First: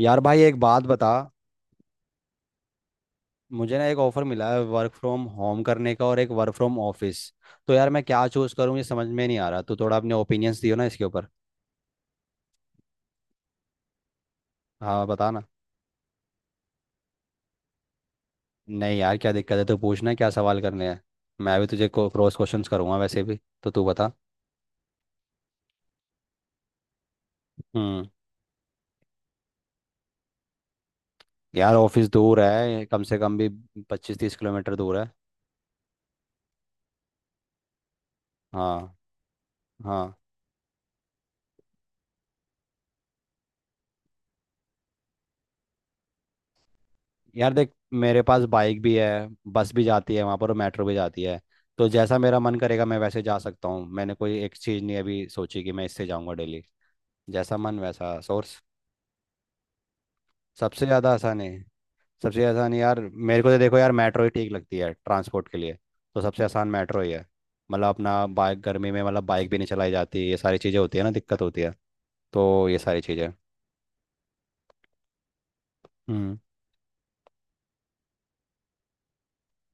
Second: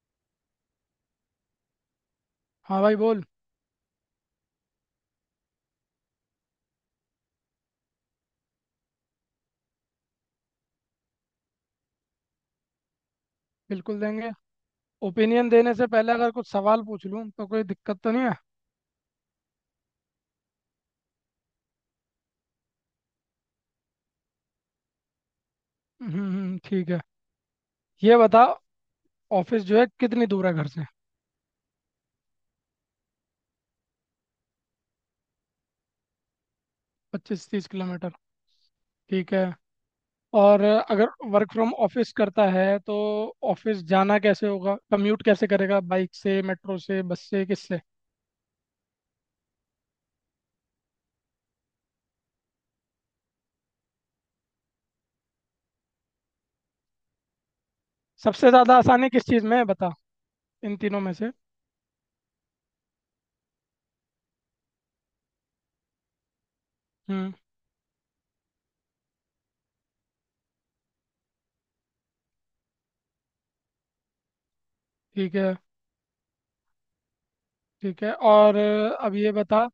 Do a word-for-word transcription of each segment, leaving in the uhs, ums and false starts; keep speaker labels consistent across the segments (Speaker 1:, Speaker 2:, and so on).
Speaker 1: यार भाई, एक बात बता।
Speaker 2: हाँ भाई बोल।
Speaker 1: मुझे ना एक ऑफर मिला है वर्क फ्रॉम होम करने का, और एक वर्क फ्रॉम ऑफिस। तो यार मैं क्या चूज करूँ ये समझ में नहीं आ रहा। तू थोड़ा अपने ओपिनियंस दियो ना इसके ऊपर।
Speaker 2: बिल्कुल देंगे।
Speaker 1: हाँ, बता ना।
Speaker 2: ओपिनियन देने से पहले अगर कुछ सवाल पूछ लूँ तो कोई दिक्कत तो नहीं है।
Speaker 1: नहीं यार, क्या दिक्कत है, तू पूछना क्या सवाल करने हैं। मैं भी तुझे क्रॉस क्वेश्चंस करूंगा वैसे भी, तो तू बता।
Speaker 2: हम्म हम्म, ठीक है।
Speaker 1: हम्म।
Speaker 2: ये बता, ऑफिस जो है कितनी दूर है घर से?
Speaker 1: यार ऑफिस दूर है, कम से कम भी पच्चीस तीस किलोमीटर दूर है।
Speaker 2: पच्चीस तीस किलोमीटर।
Speaker 1: हाँ।
Speaker 2: ठीक है।
Speaker 1: हाँ।
Speaker 2: और अगर वर्क फ्रॉम ऑफिस करता है तो ऑफिस जाना कैसे होगा? कम्यूट कैसे करेगा, बाइक से, मेट्रो से, बस से,
Speaker 1: यार देख,
Speaker 2: किससे?
Speaker 1: मेरे पास बाइक भी है, बस भी जाती है वहाँ पर, और मेट्रो भी जाती है। तो जैसा मेरा मन करेगा मैं वैसे जा सकता हूँ। मैंने कोई एक चीज़ नहीं अभी सोची कि मैं इससे जाऊँगा डेली। जैसा मन वैसा
Speaker 2: सबसे
Speaker 1: सोर्स।
Speaker 2: ज़्यादा आसानी किस चीज़ में है बता, इन
Speaker 1: सबसे
Speaker 2: तीनों
Speaker 1: ज़्यादा
Speaker 2: में से।
Speaker 1: आसान है, सबसे आसान यार मेरे को तो, देखो यार मेट्रो ही ठीक लगती है ट्रांसपोर्ट के लिए। तो सबसे आसान मेट्रो ही है।
Speaker 2: हम्म
Speaker 1: मतलब अपना बाइक गर्मी में, मतलब बाइक भी नहीं चलाई जाती, ये सारी चीज़ें होती है ना, दिक्कत होती है। तो ये सारी चीज़ें।
Speaker 2: ठीक है।
Speaker 1: हम्म।
Speaker 2: ठीक है, और अब ये बता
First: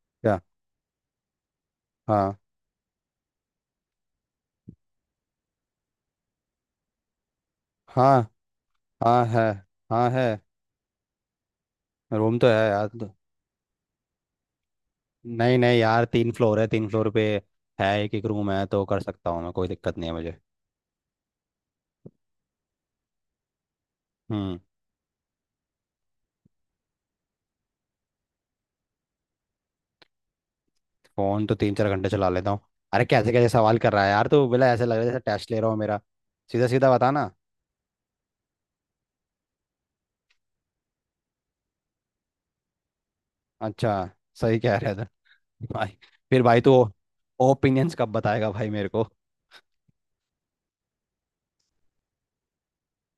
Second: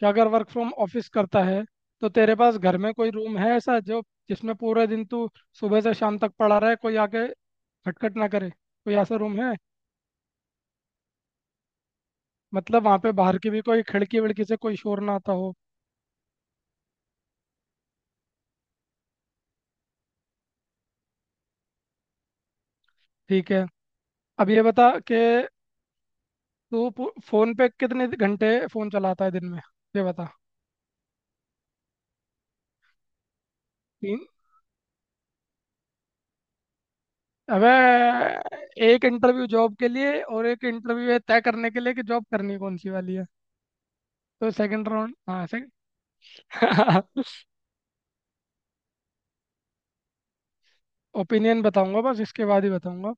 Speaker 2: कि अगर
Speaker 1: क्या।
Speaker 2: वर्क फ्रॉम ऑफिस करता है तो तेरे
Speaker 1: हाँ
Speaker 2: पास घर में कोई रूम है ऐसा जो, जिसमें पूरे दिन तू सुबह से शाम तक पड़ा रहे, कोई आके खटखट
Speaker 1: हाँ।
Speaker 2: ना करे, कोई ऐसा
Speaker 1: हाँ
Speaker 2: रूम
Speaker 1: है।
Speaker 2: है?
Speaker 1: हाँ है। रूम तो है
Speaker 2: मतलब
Speaker 1: यार
Speaker 2: वहाँ
Speaker 1: तो।
Speaker 2: पे बाहर की भी कोई खिड़की विड़की से कोई शोर ना आता हो।
Speaker 1: नहीं नहीं यार, तीन फ्लोर है, तीन फ्लोर पे है एक एक रूम। है, तो कर सकता हूँ मैं, कोई दिक्कत नहीं है मुझे।
Speaker 2: ठीक है। अब
Speaker 1: हम्म।
Speaker 2: ये बता कि तू पू- फोन पे कितने घंटे फोन चलाता है दिन में, ये बता।
Speaker 1: फोन तो तीन चार घंटे चला लेता हूँ। अरे कैसे कैसे सवाल कर रहा है
Speaker 2: तीन।
Speaker 1: यार तू, बोला ऐसे लग रहा है जैसे टेस्ट ले रहा हो मेरा। सीधा सीधा बता ना।
Speaker 2: अबे, एक इंटरव्यू जॉब के लिए और एक इंटरव्यू ये तय करने के लिए कि जॉब करनी कौन सी वाली है।
Speaker 1: अच्छा।
Speaker 2: तो
Speaker 1: सही कह
Speaker 2: सेकंड
Speaker 1: रहा था
Speaker 2: राउंड, हाँ।
Speaker 1: भाई। फिर भाई तू
Speaker 2: सेकंड।
Speaker 1: ओपिनियंस कब बताएगा भाई मेरे को।
Speaker 2: ओपिनियन बताऊंगा, बस इसके बाद ही बताऊंगा।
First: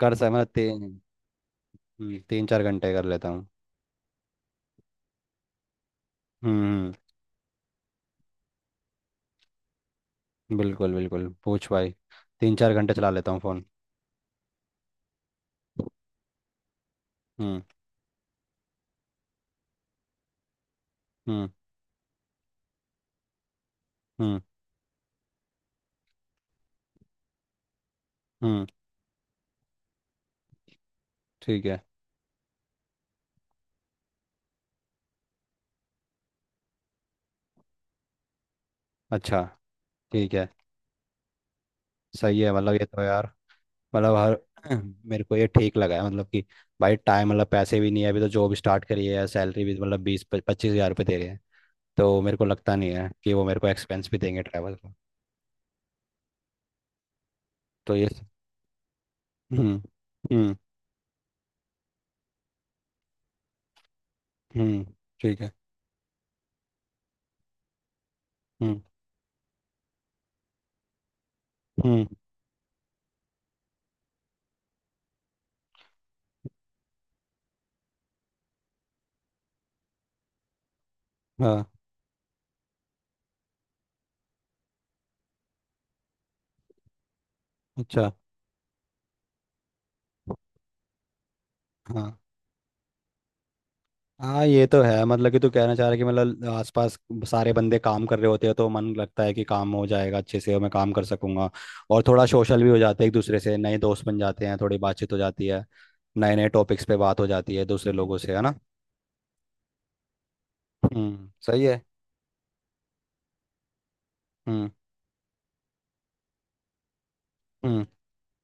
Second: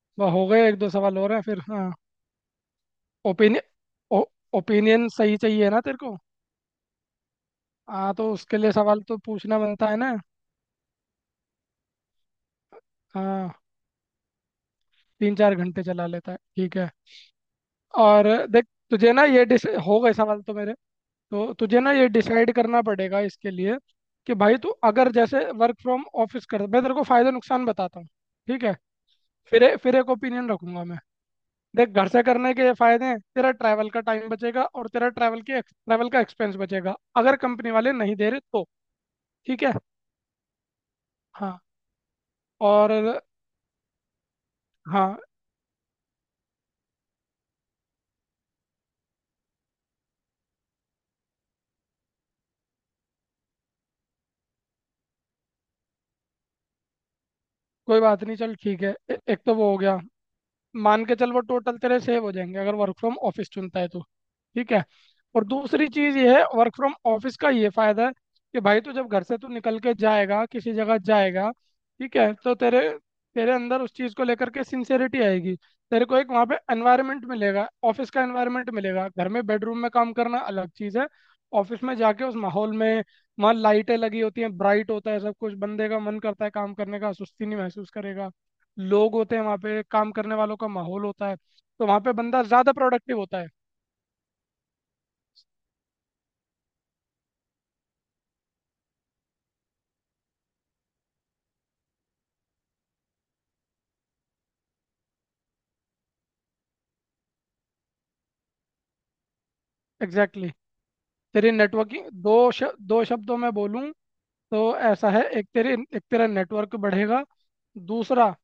Speaker 1: कर सक
Speaker 2: वाह,
Speaker 1: मैं
Speaker 2: हो गए? एक दो
Speaker 1: तीन।
Speaker 2: सवाल और हैं, फिर हाँ।
Speaker 1: हम्म, तीन चार घंटे कर लेता हूँ।
Speaker 2: ओपिनियन। ओपिनियन सही चाहिए ना तेरे को?
Speaker 1: हम्म।
Speaker 2: हाँ तो उसके लिए सवाल तो पूछना बनता है ना।
Speaker 1: हम्म, बिल्कुल बिल्कुल, पूछ भाई। तीन चार घंटे चला लेता हूँ
Speaker 2: हाँ।
Speaker 1: फोन।
Speaker 2: तीन चार घंटे चला लेता है, ठीक है।
Speaker 1: हम्म।
Speaker 2: और देख, तुझे ना ये डिस हो गए सवाल तो मेरे।
Speaker 1: हम्म।
Speaker 2: तो तुझे ना ये डिसाइड करना पड़ेगा इसके लिए कि
Speaker 1: हम्म
Speaker 2: भाई तू अगर जैसे वर्क फ्रॉम ऑफिस कर, मैं तेरे को फायदे नुकसान बताता हूँ। ठीक
Speaker 1: हम्म
Speaker 2: है। फिर ए- फिर एक ओपिनियन रखूंगा मैं।
Speaker 1: ठीक है।
Speaker 2: देख, घर से करने के ये फायदे हैं, तेरा ट्रैवल का टाइम बचेगा और तेरा ट्रैवल के ट्रैवल का एक्सपेंस बचेगा अगर कंपनी वाले नहीं दे रहे तो।
Speaker 1: अच्छा।
Speaker 2: ठीक है।
Speaker 1: ठीक है।
Speaker 2: हाँ।
Speaker 1: सही है, मतलब ये तो
Speaker 2: और।
Speaker 1: यार, मतलब हर
Speaker 2: हाँ।
Speaker 1: मेरे को ये ठीक लगा है, मतलब कि भाई टाइम, मतलब पैसे भी नहीं है अभी, तो जॉब स्टार्ट करी है, सैलरी भी मतलब बीस पच्चीस हज़ार रुपये दे रहे हैं। तो मेरे को लगता नहीं है कि वो मेरे को एक्सपेंस भी देंगे ट्रैवल का। तो
Speaker 2: कोई
Speaker 1: ये।
Speaker 2: बात नहीं, चल ठीक है। ए, एक तो वो हो
Speaker 1: हम्म।
Speaker 2: गया।
Speaker 1: हम्म।
Speaker 2: मान के चल वो टोटल तेरे सेव हो जाएंगे अगर वर्क फ्रॉम ऑफिस चुनता है तो। ठीक
Speaker 1: हम्म
Speaker 2: है।
Speaker 1: ठीक
Speaker 2: और
Speaker 1: है।
Speaker 2: दूसरी चीज़ ये है, वर्क फ्रॉम ऑफिस का ये फ़ायदा है कि
Speaker 1: हम्म।
Speaker 2: भाई तू जब घर से तू निकल के जाएगा, किसी जगह जाएगा,
Speaker 1: हम्म।
Speaker 2: ठीक है, तो तेरे तेरे अंदर उस चीज़ को लेकर के सिंसेरिटी आएगी। तेरे को एक वहाँ पे एनवायरनमेंट मिलेगा, ऑफिस का एनवायरनमेंट मिलेगा। घर में बेडरूम में काम करना अलग चीज़ है।
Speaker 1: हाँ।
Speaker 2: ऑफिस में जाके उस माहौल में, वहाँ लाइटें लगी होती हैं, ब्राइट होता है सब कुछ, बंदे का मन करता है काम करने का, सुस्ती नहीं महसूस
Speaker 1: अच्छा।
Speaker 2: करेगा। लोग होते हैं वहाँ पे, काम करने वालों का माहौल होता है, तो वहाँ
Speaker 1: हाँ।
Speaker 2: पे बंदा ज़्यादा प्रोडक्टिव होता है।
Speaker 1: हाँ, ये तो है। मतलब कि तू कहना चाह रहा है कि मतलब आसपास सारे बंदे काम कर रहे होते हैं तो मन लगता है कि काम हो जाएगा अच्छे से, और मैं काम कर सकूंगा। और थोड़ा सोशल भी हो जाते हैं एक दूसरे से, नए दोस्त बन जाते हैं, थोड़ी बातचीत हो जाती है। नए नए टॉपिक्स पे बात हो जाती है दूसरे लोगों से, है ना।
Speaker 2: Exactly, exactly।
Speaker 1: हम्म,
Speaker 2: तेरी
Speaker 1: सही है।
Speaker 2: नेटवर्किंग, दो श, दो शब्दों में बोलूँ
Speaker 1: हम्म।
Speaker 2: तो ऐसा है, एक तेरी, एक तेरा नेटवर्क बढ़ेगा।
Speaker 1: हम्म।
Speaker 2: दूसरा,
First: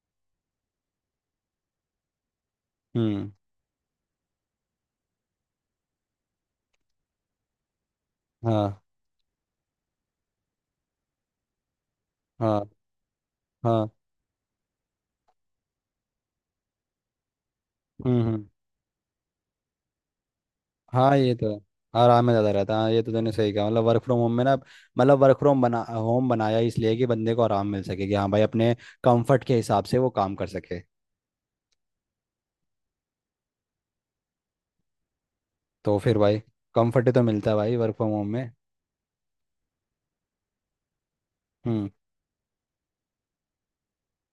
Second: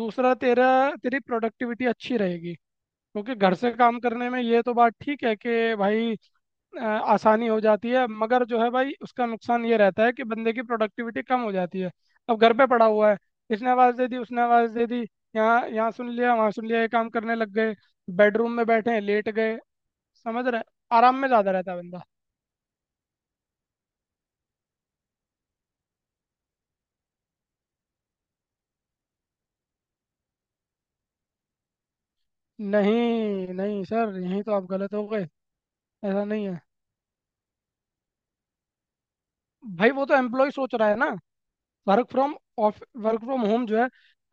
Speaker 2: दूसरा तेरा तेरी प्रोडक्टिविटी अच्छी रहेगी।
Speaker 1: हम्म।
Speaker 2: क्योंकि घर से काम करने में ये तो बात ठीक है कि भाई, अ, आसानी हो जाती है, मगर जो है
Speaker 1: हाँ।
Speaker 2: भाई उसका नुकसान ये रहता है कि बंदे की प्रोडक्टिविटी कम हो जाती है। अब घर पे
Speaker 1: हाँ।
Speaker 2: पड़ा हुआ है, इसने
Speaker 1: हाँ।
Speaker 2: आवाज़ दे दी, उसने आवाज़ दे दी, यहाँ यहाँ सुन लिया, वहाँ सुन लिया, ये काम करने लग गए।
Speaker 1: हम्म। हम्म।
Speaker 2: बेडरूम में बैठे हैं, लेट गए, समझ रहे? आराम
Speaker 1: हाँ,
Speaker 2: में
Speaker 1: ये
Speaker 2: ज़्यादा
Speaker 1: तो है।
Speaker 2: रहता है बंदा।
Speaker 1: आराम में ज़्यादा रहता है, हाँ ये तो तूने सही कहा। मतलब वर्क फ्रॉम होम में ना, मतलब वर्क फ्रॉम बना, होम बनाया इसलिए कि बंदे को आराम मिल सके, कि हाँ भाई अपने कंफर्ट के हिसाब से वो काम कर सके।
Speaker 2: नहीं नहीं सर, यहीं तो आप गलत हो गए।
Speaker 1: तो फिर
Speaker 2: ऐसा
Speaker 1: भाई
Speaker 2: नहीं है
Speaker 1: कंफर्ट तो मिलता है भाई वर्क फ्रॉम होम में।
Speaker 2: भाई, वो तो एम्प्लॉय सोच रहा है ना।
Speaker 1: हम्म।
Speaker 2: Work from off work from home जो है,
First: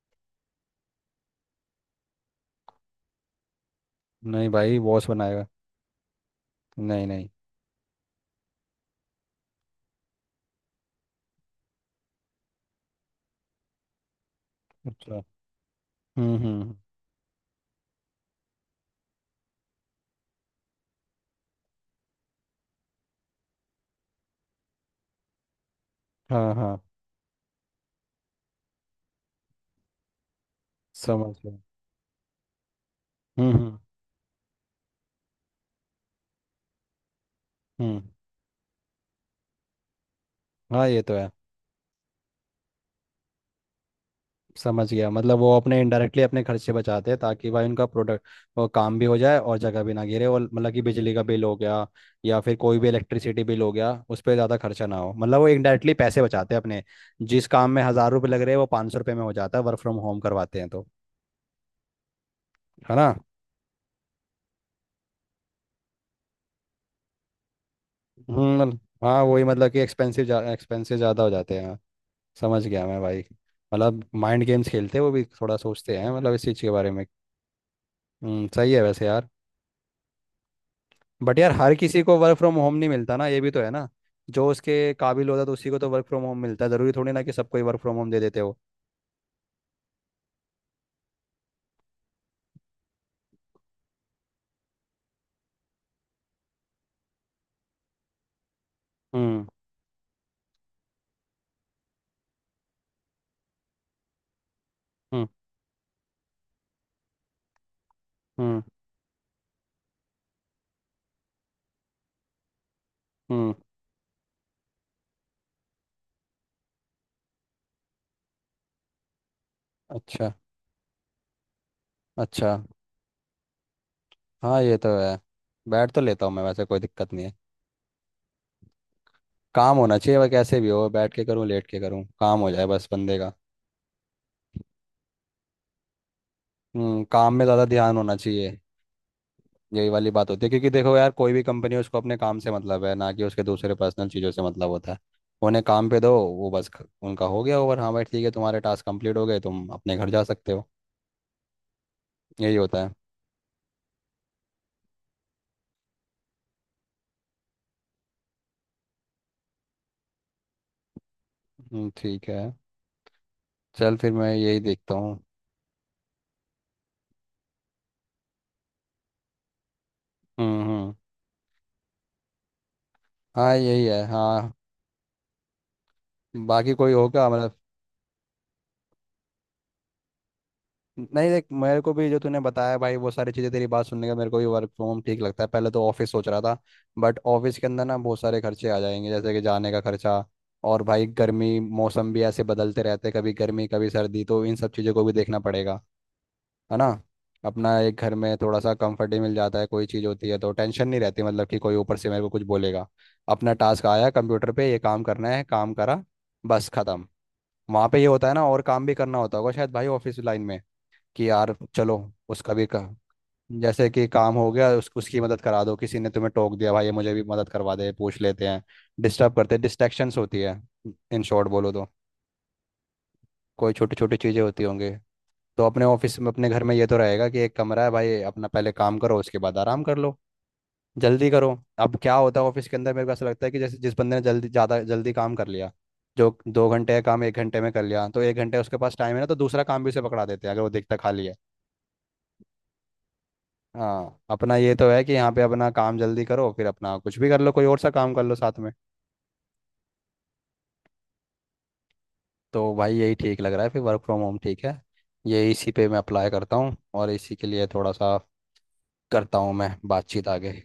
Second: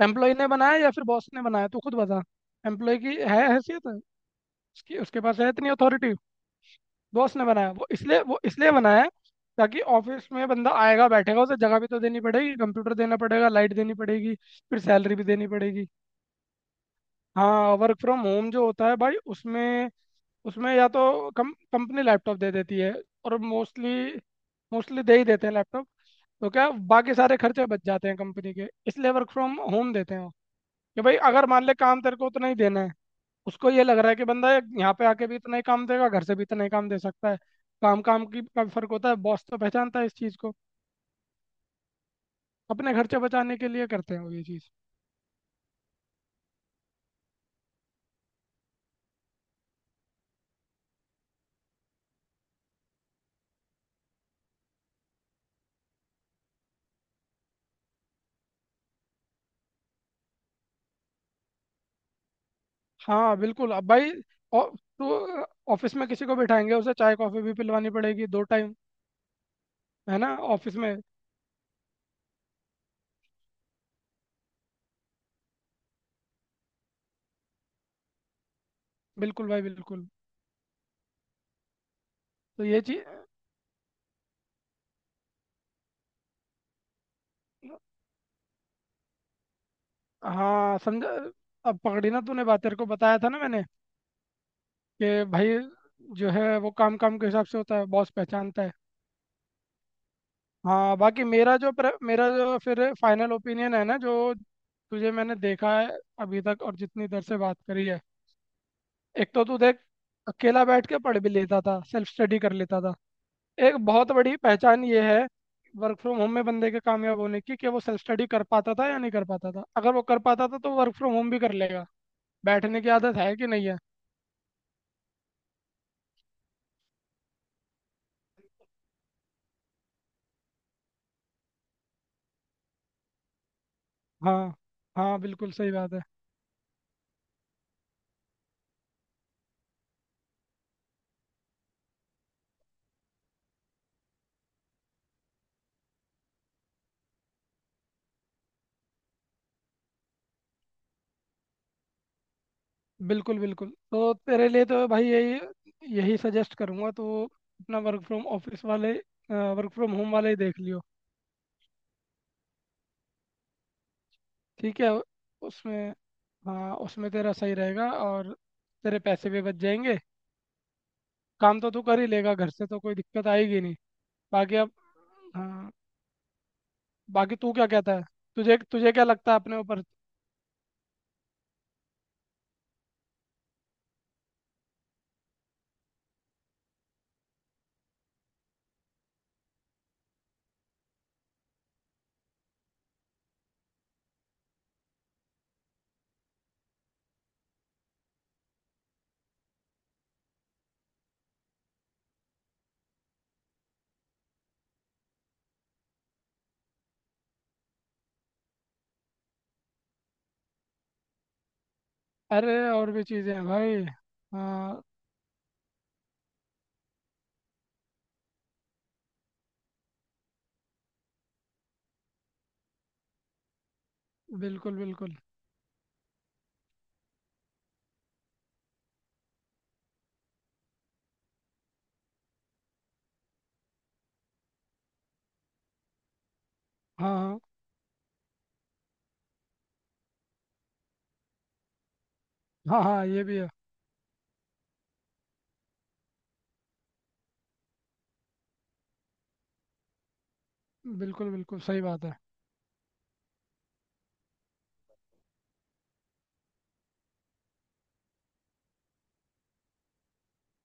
Speaker 2: एम्प्लॉय ने बनाया या फिर बॉस ने बनाया, तू खुद बता। एम्प्लॉय की है हैसियत?
Speaker 1: नहीं भाई,
Speaker 2: उसकी
Speaker 1: बॉस
Speaker 2: उसके पास
Speaker 1: बनाएगा।
Speaker 2: है इतनी अथॉरिटी?
Speaker 1: नहीं नहीं।
Speaker 2: बॉस ने बनाया वो, इसलिए वो इसलिए बनाया है ताकि ऑफिस में बंदा आएगा बैठेगा, उसे जगह भी तो देनी पड़ेगी, कंप्यूटर देना पड़ेगा, लाइट देनी पड़ेगी, फिर
Speaker 1: अच्छा।
Speaker 2: सैलरी भी देनी पड़ेगी।
Speaker 1: हम्म हम्म।
Speaker 2: हाँ, वर्क फ्रॉम होम जो होता है भाई उसमें, उसमें या तो कम कंपनी लैपटॉप दे देती है, और मोस्टली, मोस्टली दे ही देते हैं लैपटॉप। तो
Speaker 1: हाँ
Speaker 2: क्या,
Speaker 1: हाँ,
Speaker 2: बाकी सारे खर्चे बच जाते हैं कंपनी के, इसलिए वर्क फ्रॉम होम देते हैं वो, कि भाई
Speaker 1: समझ
Speaker 2: अगर
Speaker 1: गया।
Speaker 2: मान ले काम तेरे को उतना ही देना है,
Speaker 1: हम्म
Speaker 2: उसको
Speaker 1: हम्म।
Speaker 2: ये लग रहा है कि बंदा यहाँ पे आके भी इतना ही काम देगा, घर से भी इतना ही काम दे सकता है।
Speaker 1: हम्म,
Speaker 2: काम काम की का भी फर्क होता है, बॉस तो पहचानता है इस चीज़ को।
Speaker 1: हाँ ये तो है।
Speaker 2: अपने खर्चे बचाने के लिए करते हैं वो ये चीज़।
Speaker 1: समझ गया, मतलब वो अपने इनडायरेक्टली अपने खर्चे बचाते हैं, ताकि भाई उनका प्रोडक्ट वो काम भी हो जाए और जगह भी ना गिरे, और मतलब कि बिजली का बिल हो गया या फिर कोई भी इलेक्ट्रिसिटी बिल हो गया उस पर ज़्यादा खर्चा ना हो। मतलब वो इनडायरेक्टली पैसे बचाते हैं अपने। जिस काम में हज़ार रुपये लग रहे हैं वो पाँच सौ रुपये में हो जाता है वर्क फ्रॉम होम करवाते हैं तो, है ना।
Speaker 2: हाँ बिल्कुल। अब भाई, औ- तो ऑफिस में किसी को बिठाएंगे, उसे चाय कॉफी भी पिलवानी पड़ेगी दो
Speaker 1: हम्म,
Speaker 2: टाइम,
Speaker 1: मतलब- हाँ, वही मतलब कि
Speaker 2: है
Speaker 1: एक्सपेंसिव
Speaker 2: ना,
Speaker 1: जा
Speaker 2: ऑफिस में।
Speaker 1: एक्सपेंसिव ज़्यादा हो जाते हैं हाँ। समझ गया मैं भाई। मतलब माइंड गेम्स खेलते हैं वो भी, थोड़ा सोचते हैं मतलब इस चीज़ के बारे में। हम्म, सही है वैसे यार।
Speaker 2: बिल्कुल भाई बिल्कुल।
Speaker 1: बट यार, हर किसी को वर्क फ्रॉम
Speaker 2: तो
Speaker 1: होम
Speaker 2: ये
Speaker 1: नहीं
Speaker 2: चीज।
Speaker 1: मिलता ना, ये भी तो है ना। जो उसके काबिल होता है तो उसी को तो वर्क फ्रॉम होम मिलता है, ज़रूरी थोड़ी ना कि सबको ही वर्क फ्रॉम होम दे देते हो।
Speaker 2: हाँ समझा। अब पकड़ी ना तूने बात, तेरे को बताया था ना मैंने कि भाई जो है वो काम काम के हिसाब से होता है, बॉस पहचानता है।
Speaker 1: हम्म।
Speaker 2: हाँ, बाकी मेरा जो प्र, मेरा जो फिर फाइनल ओपिनियन है ना, जो तुझे
Speaker 1: हम्म।
Speaker 2: मैंने देखा है अभी तक और जितनी देर से बात करी है,
Speaker 1: हम्म।
Speaker 2: एक तो तू देख, अकेला बैठ के पढ़ भी लेता था, सेल्फ स्टडी कर लेता था।
Speaker 1: हम्म,
Speaker 2: एक बहुत बड़ी पहचान ये है वर्क फ्रॉम होम में बंदे के कामयाब होने की, कि वो सेल्फ स्टडी कर पाता था या नहीं कर पाता था। अगर वो कर
Speaker 1: अच्छा
Speaker 2: पाता था तो वर्क फ्रॉम होम भी कर लेगा।
Speaker 1: अच्छा।
Speaker 2: बैठने की आदत है कि नहीं है।
Speaker 1: हाँ, ये तो है। बैठ तो लेता हूँ मैं वैसे, कोई दिक्कत नहीं है। काम होना चाहिए, वह कैसे भी हो, बैठ के करूँ लेट के करूँ, काम हो जाए बस बंदे का।
Speaker 2: हाँ। हाँ बिल्कुल सही बात है।
Speaker 1: हम्म, काम में ज़्यादा ध्यान होना चाहिए। यही वाली बात होती है, क्योंकि देखो यार कोई भी कंपनी है उसको अपने काम से मतलब है ना, कि उसके दूसरे पर्सनल चीज़ों से मतलब होता है। उन्हें काम पे दो, वो बस ख- उनका हो गया ओवर, हाँ भाई ठीक है तुम्हारे टास्क कंप्लीट हो गए तुम अपने घर जा सकते हो। यही होता है।
Speaker 2: बिल्कुल बिल्कुल, तो तेरे लिए तो भाई यही यही सजेस्ट करूंगा तो। अपना वर्क फ्रॉम ऑफिस वाले, वर्क फ्रॉम होम वाले ही देख लियो।
Speaker 1: हम्म, ठीक है। चल फिर मैं यही
Speaker 2: ठीक है।
Speaker 1: देखता हूँ।
Speaker 2: उसमें, हाँ उसमें तेरा सही रहेगा, और तेरे पैसे भी बच जाएंगे।
Speaker 1: हम्म। हम्म।
Speaker 2: काम तो तू कर ही लेगा घर से, तो कोई दिक्कत
Speaker 1: हाँ,
Speaker 2: आएगी नहीं।
Speaker 1: यही है हाँ।
Speaker 2: बाकी अब, हाँ,
Speaker 1: बाकी कोई होगा
Speaker 2: बाकी तू
Speaker 1: मतलब।
Speaker 2: क्या कहता है? तुझे तुझे क्या लगता है अपने ऊपर?
Speaker 1: नहीं देख, मेरे को भी जो तूने बताया भाई वो सारी चीज़ें, तेरी बात सुनने का मेरे को भी वर्क फ्रॉम होम ठीक लगता है। पहले तो ऑफिस सोच रहा था, बट ऑफिस के अंदर ना बहुत सारे खर्चे आ जाएंगे, जैसे कि जाने का खर्चा। और भाई गर्मी, मौसम भी ऐसे बदलते रहते हैं, कभी गर्मी कभी सर्दी, तो इन सब चीज़ों को भी देखना पड़ेगा, है ना। अपना एक घर में थोड़ा सा कंफर्ट ही मिल जाता है, कोई चीज़ होती है तो टेंशन नहीं रहती, मतलब कि कोई ऊपर से मेरे को कुछ बोलेगा। अपना टास्क आया कंप्यूटर पे, ये काम करना है, काम करा, बस खत्म। वहाँ पे ये होता है ना, और काम भी करना होता होगा शायद भाई ऑफिस लाइन में, कि यार चलो उसका
Speaker 2: अरे
Speaker 1: भी का।
Speaker 2: और भी चीज़ें हैं भाई।
Speaker 1: जैसे कि काम हो गया
Speaker 2: हाँ।
Speaker 1: उस, उसकी मदद करा दो, किसी ने तुम्हें टोक दिया भाई ये मुझे भी मदद करवा दे, पूछ लेते हैं, डिस्टर्ब करते हैं, डिस्ट्रैक्शंस होती है। इन शॉर्ट बोलो तो कोई छोटी छोटी चीज़ें होती
Speaker 2: बिल्कुल
Speaker 1: होंगी।
Speaker 2: बिल्कुल।
Speaker 1: तो अपने ऑफिस में, अपने घर में ये तो रहेगा कि एक कमरा है भाई अपना, पहले काम करो उसके बाद आराम कर लो, जल्दी करो। अब क्या होता है ऑफिस के अंदर मेरे को ऐसा लगता है कि जैसे जिस बंदे ने जल्दी, ज़्यादा जल्दी काम कर लिया, जो दो घंटे का काम एक
Speaker 2: हाँ
Speaker 1: घंटे में कर लिया, तो एक घंटे उसके पास टाइम है ना, तो दूसरा काम भी उसे पकड़ा देते हैं अगर वो देखता खाली है।
Speaker 2: हाँ हाँ हाँ ये भी है।
Speaker 1: हाँ, अपना ये तो है कि यहाँ पे अपना काम जल्दी करो फिर अपना कुछ भी कर लो, कोई और सा काम कर लो साथ में।
Speaker 2: बिल्कुल बिल्कुल सही बात है।
Speaker 1: तो भाई यही ठीक लग रहा है फिर, वर्क फ्रॉम होम ठीक है। ये इसी पे मैं अप्लाई करता हूँ, और इसी के लिए थोड़ा सा करता हूँ मैं बातचीत आगे।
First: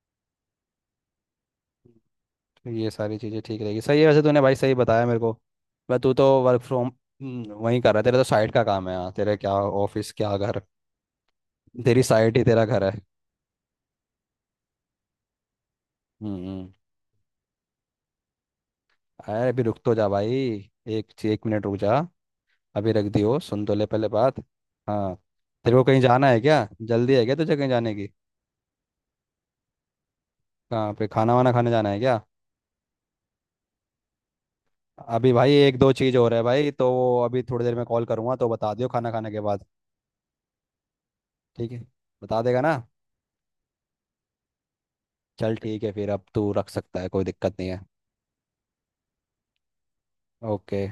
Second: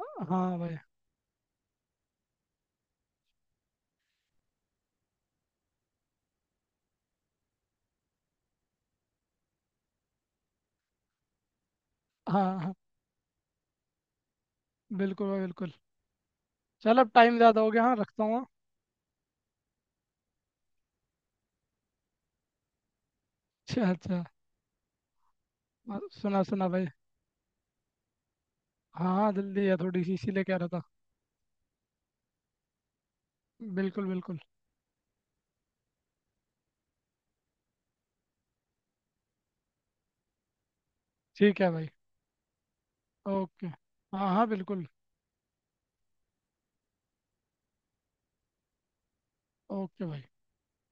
Speaker 2: हाँ भाई।
Speaker 1: तो ये सारी चीज़ें ठीक रहेगी, सही है, वैसे तूने भाई सही बताया मेरे को। मैं, तू तो वर्क फ्रॉम वहीं कर रहा है, तेरा तो साइट का काम है, यहाँ तेरे क्या ऑफिस क्या घर, तेरी साइट ही
Speaker 2: हाँ
Speaker 1: तेरा
Speaker 2: हाँ,
Speaker 1: घर है।
Speaker 2: बिल्कुल भाई बिल्कुल।
Speaker 1: हम्म हम्म।
Speaker 2: चल अब टाइम ज़्यादा हो गया, हाँ रखता हूँ, हाँ।
Speaker 1: अरे अभी रुक तो जा भाई, एक एक मिनट रुक जा, अभी रख दी हो, सुन तो ले
Speaker 2: अच्छा
Speaker 1: पहले
Speaker 2: अच्छा।
Speaker 1: बात। हाँ, तेरे को
Speaker 2: हाँ,
Speaker 1: कहीं जाना है
Speaker 2: सुना
Speaker 1: क्या,
Speaker 2: सुना भाई।
Speaker 1: जल्दी है क्या तुझे कहीं जाने की,
Speaker 2: हाँ हाँ, जल्दी है थोड़ी सी, इसीलिए कह रहा था।
Speaker 1: कहाँ पे खाना वाना खाने जाना है क्या।
Speaker 2: बिल्कुल बिल्कुल।
Speaker 1: अभी भाई एक दो चीज़ हो रहा है भाई, तो वो अभी थोड़ी देर में कॉल करूँगा, तो बता दियो खाना खाने के बाद।
Speaker 2: ठीक है
Speaker 1: ठीक है,
Speaker 2: भाई।
Speaker 1: बता देगा ना।
Speaker 2: ओके, हाँ हाँ, बिल्कुल।
Speaker 1: चल ठीक है फिर, अब तू रख सकता है, कोई दिक्कत नहीं है।
Speaker 2: ओके भाई।
Speaker 1: ओके।